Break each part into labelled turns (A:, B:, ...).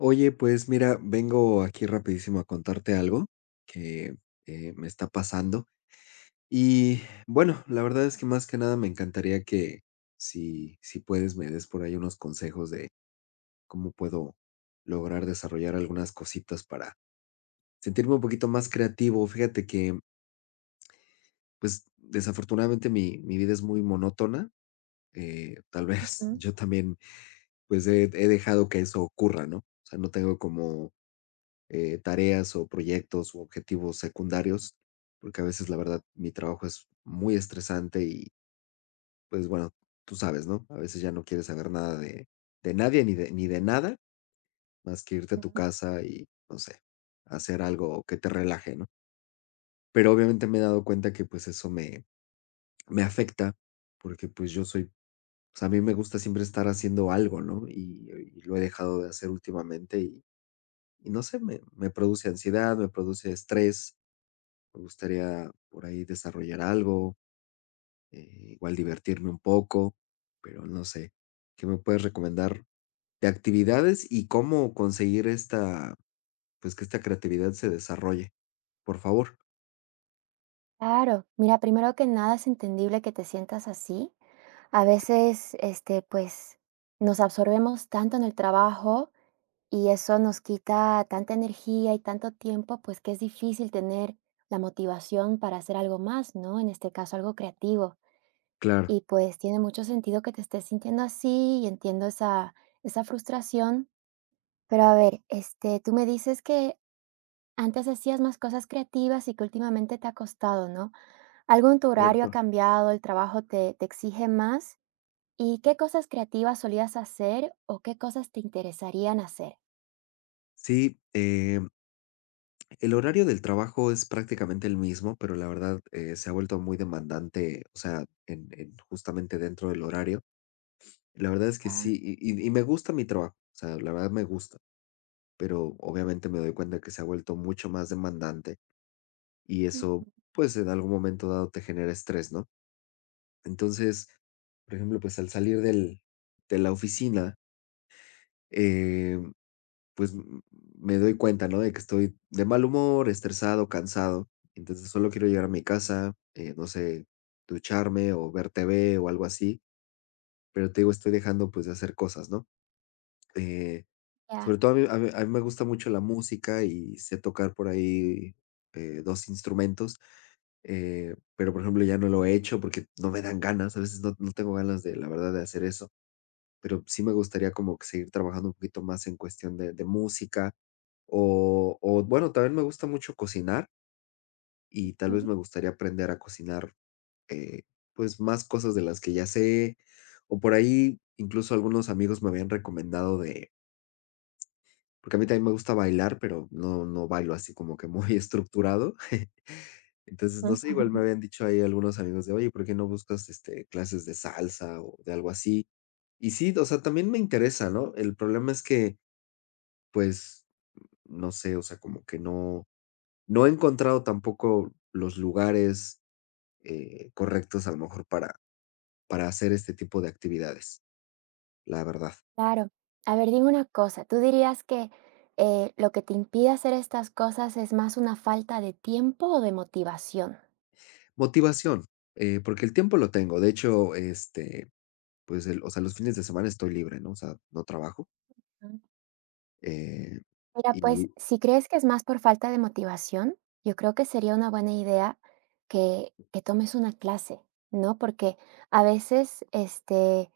A: Oye, pues mira, vengo aquí rapidísimo a contarte algo que me está pasando. Y bueno, la verdad es que más que nada me encantaría que si puedes me des por ahí unos consejos de cómo puedo lograr desarrollar algunas cositas para sentirme un poquito más creativo. Fíjate que pues desafortunadamente mi vida es muy monótona. Tal vez
B: Mm,
A: yo también pues he dejado que eso ocurra, ¿no? O sea, no tengo como tareas o proyectos u objetivos secundarios, porque a veces la verdad mi trabajo es muy estresante y pues bueno, tú sabes, ¿no? A veces ya no quieres saber nada de nadie ni de nada, más que irte a tu
B: mm,
A: casa y, no sé, hacer algo que te relaje, ¿no? Pero obviamente me he dado cuenta que pues eso me afecta, porque pues yo soy, o sea, a mí me gusta siempre estar haciendo algo, ¿no? Y lo he dejado de hacer últimamente y no sé, me produce ansiedad, me produce estrés. Me gustaría por ahí desarrollar algo, igual divertirme un poco, pero no sé, ¿qué me puedes recomendar de actividades y cómo conseguir esta, pues que esta creatividad se desarrolle? Por favor.
B: claro. Mira, primero que nada es entendible que te sientas así. A
A: Sí,
B: veces, este, pues, nos absorbemos tanto en el trabajo y eso nos quita tanta energía y tanto tiempo, pues que es difícil tener la motivación para hacer algo más, ¿no? En este caso, algo creativo.
A: claro,
B: Y pues tiene mucho sentido que te estés sintiendo así y entiendo esa frustración. Pero a ver, este, tú me dices que antes hacías más cosas creativas y que últimamente te ha costado, ¿no? ¿Algo en tu horario ha
A: correcto.
B: cambiado? ¿El trabajo te exige más? ¿Y qué cosas creativas solías hacer o qué cosas te interesarían hacer?
A: Sí, el horario del trabajo es prácticamente el mismo, pero la verdad se ha vuelto muy demandante, o sea, en justamente dentro del horario. La verdad es que
B: Ya.
A: sí, y, y me gusta mi trabajo, o sea, la verdad me gusta, pero obviamente me doy cuenta que se ha vuelto mucho más demandante y eso,
B: Ujú.
A: pues en algún momento dado te genera estrés, ¿no? Entonces, por ejemplo, pues al salir de la oficina, eh, pues me doy cuenta, ¿no? De que estoy de mal humor, estresado, cansado. Entonces solo quiero llegar a mi casa, no sé, ducharme o ver TV o algo así. Pero te digo, estoy dejando pues de hacer cosas, ¿no? Eh,
B: Ya.
A: Sobre todo a mí me gusta mucho la música y sé tocar por ahí, 2 instrumentos, pero, por ejemplo, ya no lo he hecho porque no me dan ganas, a veces no tengo ganas de, la verdad, de hacer eso, pero sí me gustaría como que seguir trabajando un poquito más en cuestión de música o, bueno, también me gusta mucho cocinar y tal vez me gustaría aprender a cocinar, eh, pues, más cosas de las que ya sé, o por ahí incluso algunos amigos me habían recomendado de Porque a mí también me gusta bailar, pero no bailo así como que muy estructurado. Entonces,
B: Ujú.
A: no sé, igual me habían dicho ahí algunos amigos de: "Oye, ¿por qué no buscas, este, clases de salsa o de algo así?". Y sí, o sea, también me interesa, ¿no? El problema es que, pues, no sé, o sea, como que no he encontrado tampoco los lugares, correctos, a lo mejor, para hacer este tipo de actividades, la verdad.
B: Claro. A ver, dime una cosa. ¿Tú dirías que lo que te impide hacer estas cosas es más una falta de tiempo o de motivación?
A: Motivación, porque el tiempo lo tengo. De hecho, este Pues, el o sea, los fines de semana estoy libre, ¿no? O sea, no trabajo, eh,
B: Mira, pues
A: y
B: si crees que es más por falta de motivación, yo creo que sería una buena idea que tomes una clase, ¿no? Porque a veces este,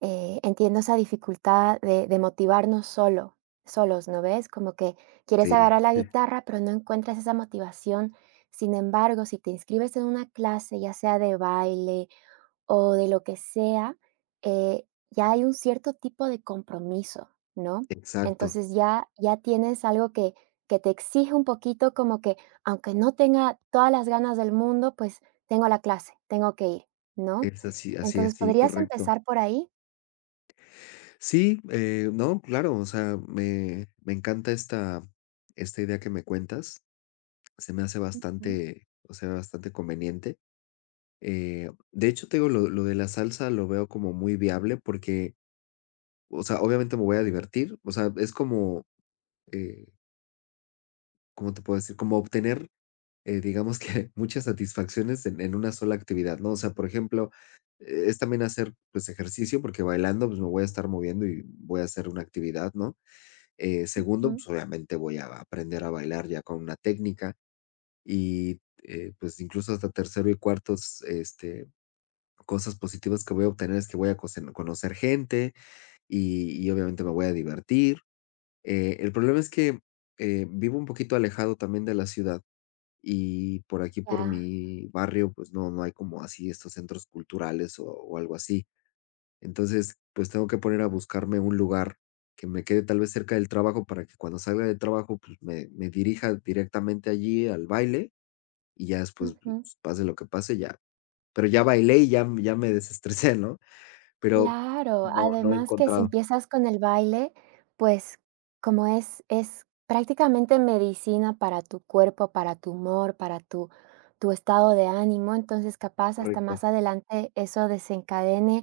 B: entiendo esa dificultad de motivarnos solos, ¿no ves? Como que quieres
A: sí,
B: agarrar la guitarra, pero no encuentras esa motivación. Sin embargo, si te inscribes en una clase, ya sea de baile, o de lo que sea, eh, ya hay un cierto tipo de compromiso, ¿no?
A: exacto,
B: Entonces ya tienes algo que te exige un poquito como que, aunque no tenga todas las ganas del mundo, pues tengo la clase, tengo que ir, ¿no?
A: es así, así es,
B: Entonces,
A: sí,
B: podrías
A: correcto.
B: empezar por ahí.
A: Sí, no, claro, o sea, me encanta esta esta idea que me cuentas, se me hace
B: Ujú.
A: bastante o sea, bastante conveniente, de hecho, te digo, lo de la salsa lo veo como muy viable porque, o sea, obviamente me voy a divertir, o sea, es como, eh, ¿cómo te puedo decir? Como obtener digamos que muchas satisfacciones en una sola actividad, ¿no? O sea, por ejemplo, es también hacer, pues, ejercicio, porque bailando, pues, me voy a estar moviendo y voy a hacer una actividad, ¿no? Segundo,
B: Ujú.
A: pues, obviamente voy a aprender a bailar ya con una técnica y, pues, incluso hasta tercero y cuartos, este, cosas positivas que voy a obtener es que voy a cocen conocer gente y obviamente me voy a divertir. El problema es que, vivo un poquito alejado también de la ciudad y por aquí, por
B: Ya.
A: mi barrio, pues no, no hay como así estos centros culturales o algo así. Entonces, pues tengo que poner a buscarme un lugar que me quede tal vez cerca del trabajo para que cuando salga del trabajo, pues me dirija directamente allí al baile y ya después, pues,
B: Ujú.
A: pase lo que pase, ya. Pero ya bailé y ya, ya me desestresé, ¿no? Pero
B: Claro,
A: no, no he
B: además que si
A: encontrado.
B: empiezas con el baile, pues como es prácticamente medicina para tu cuerpo, para tu humor, para tu estado de ánimo, entonces capaz hasta más
A: Correcto.
B: adelante eso desencadene,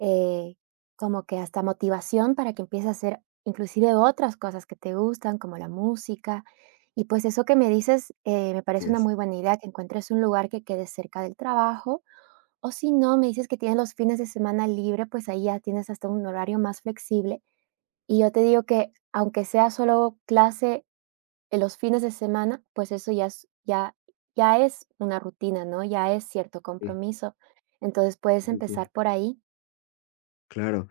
B: eh, como que hasta motivación para que empieces a hacer inclusive otras cosas que te gustan, como la música. Y pues eso que me dices, me
A: Así
B: parece una
A: es.
B: muy buena idea, que encuentres un lugar que quede cerca del trabajo o si no, me dices que tienes los fines de semana libre, pues ahí ya tienes hasta un horario más flexible. Y yo te digo que aunque sea solo clase en los fines de semana, pues eso ya es, ya, ya es una rutina, ¿no? Ya es cierto
A: Sí,
B: compromiso. Entonces puedes
A: sí, sí.
B: empezar por ahí.
A: Claro.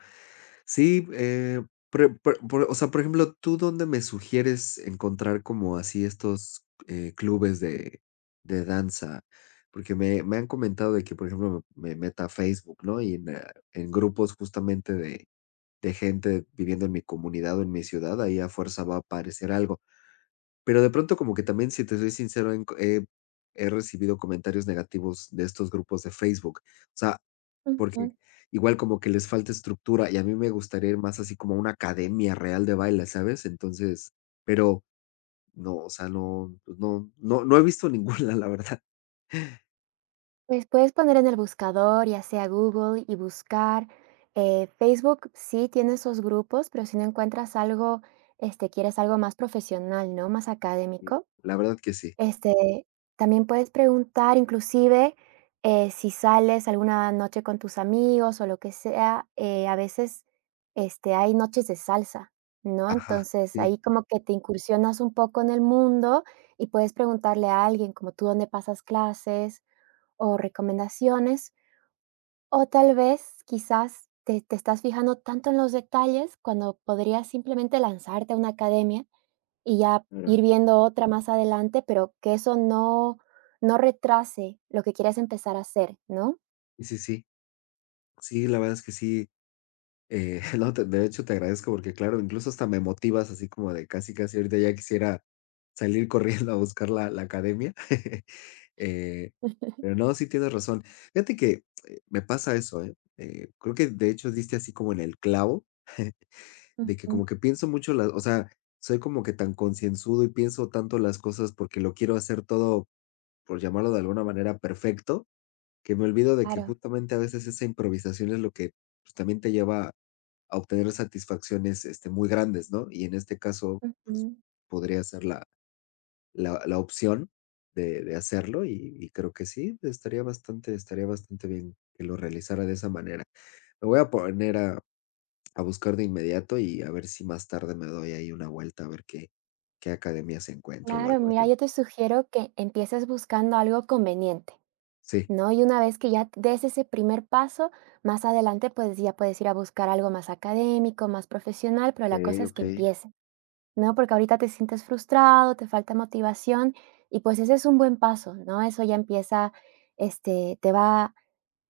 A: Sí, o sea, por ejemplo, ¿tú dónde me sugieres encontrar como así estos clubes de danza? Porque me han comentado de que, por ejemplo, me meta a Facebook, ¿no? Y en grupos justamente de gente viviendo en mi comunidad o en mi ciudad, ahí a fuerza va a aparecer algo. Pero de pronto como que también, si te soy sincero, he recibido comentarios negativos de estos grupos de Facebook. O sea, porque
B: Ujú.
A: igual como que les falta estructura, y a mí me gustaría ir más así como a una academia real de baile, ¿sabes? Entonces, pero no, o sea, no, pues no he visto ninguna, la verdad.
B: Pues puedes poner en el buscador, ya sea Google, y buscar. Facebook sí tiene esos grupos, pero si no encuentras algo, este, quieres algo más profesional, ¿no? Más
A: Mm.
B: académico.
A: La verdad que sí.
B: Este, también puedes preguntar, inclusive, si sales alguna noche con tus amigos o lo que sea, a veces, este, hay noches de salsa, ¿no?
A: Ajá,
B: Entonces,
A: sí,
B: ahí como que te incursionas un poco en el mundo y puedes preguntarle a alguien como tú dónde pasas clases o recomendaciones, o tal vez quizás te, te estás fijando tanto en los detalles cuando podrías simplemente lanzarte a una academia y ya
A: claro.
B: ir viendo otra más adelante, pero que eso no no retrase lo que quieres empezar a hacer, ¿no?
A: Sí, sí, sí. Sí, la verdad es que sí. No, de hecho te agradezco porque, claro, incluso hasta me motivas así como de casi, casi ahorita ya quisiera salir corriendo a buscar la academia. Eh, pero no, sí tienes razón. Fíjate que, me pasa eso, ¿eh? Creo que de hecho diste así como en el clavo, de que
B: Ujú.
A: como que pienso mucho la o sea, soy como que tan concienzudo y pienso tanto las cosas porque lo quiero hacer todo, por llamarlo de alguna manera, perfecto, que me olvido de que
B: Claro.
A: justamente a veces esa improvisación es lo que, pues, también te lleva a obtener satisfacciones, este, muy grandes, ¿no? Y en este caso, pues,
B: Ujú.
A: podría ser la opción de hacerlo y creo que sí, estaría bastante bien que lo realizara de esa manera. Me voy a poner a buscar de inmediato y a ver si más tarde me doy ahí una vuelta a ver qué, qué academias encuentro o
B: Claro,
A: algo
B: mira,
A: así.
B: yo te sugiero que empieces buscando algo conveniente,
A: Sí,
B: ¿no? Y una vez que ya des ese primer paso, más adelante, pues, ya puedes ir a buscar algo más académico, más profesional, pero
A: ok,
B: la cosa es
A: ok,
B: que empiece, ¿no? Porque ahorita te sientes frustrado, te falta motivación y, pues, ese es un buen paso, ¿no? Eso ya empieza, este, te va.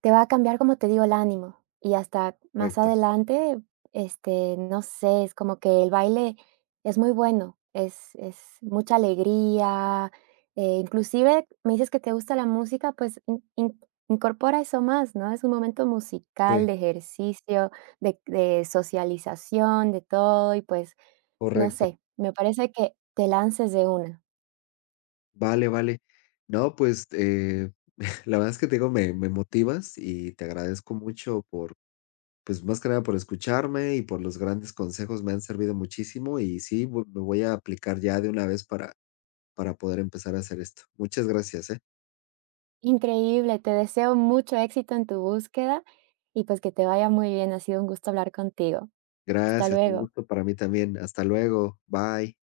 B: Te va a cambiar, como te digo, el ánimo, y hasta más
A: correcto.
B: adelante, este, no sé, es como que el baile es muy bueno, es mucha alegría, inclusive me dices que te gusta la música, pues, in in incorpora eso más, ¿no? Es un momento musical,
A: Sí,
B: de ejercicio, de socialización, de todo, y pues, no
A: correcto.
B: sé, me parece que te lances de una.
A: Vale, vale. No, pues la verdad es que te digo, me motivas y te agradezco mucho por Pues, más que nada por escucharme y por los grandes consejos, me han servido muchísimo y sí, vo lo voy a aplicar ya de una vez para poder empezar a hacer esto. Muchas gracias, ¿eh?
B: Increíble, te deseo mucho éxito en tu búsqueda y pues que te vaya muy bien. Ha sido un gusto hablar contigo. Hasta
A: Gracias, un
B: luego.
A: gusto para mí también. Hasta luego. Bye.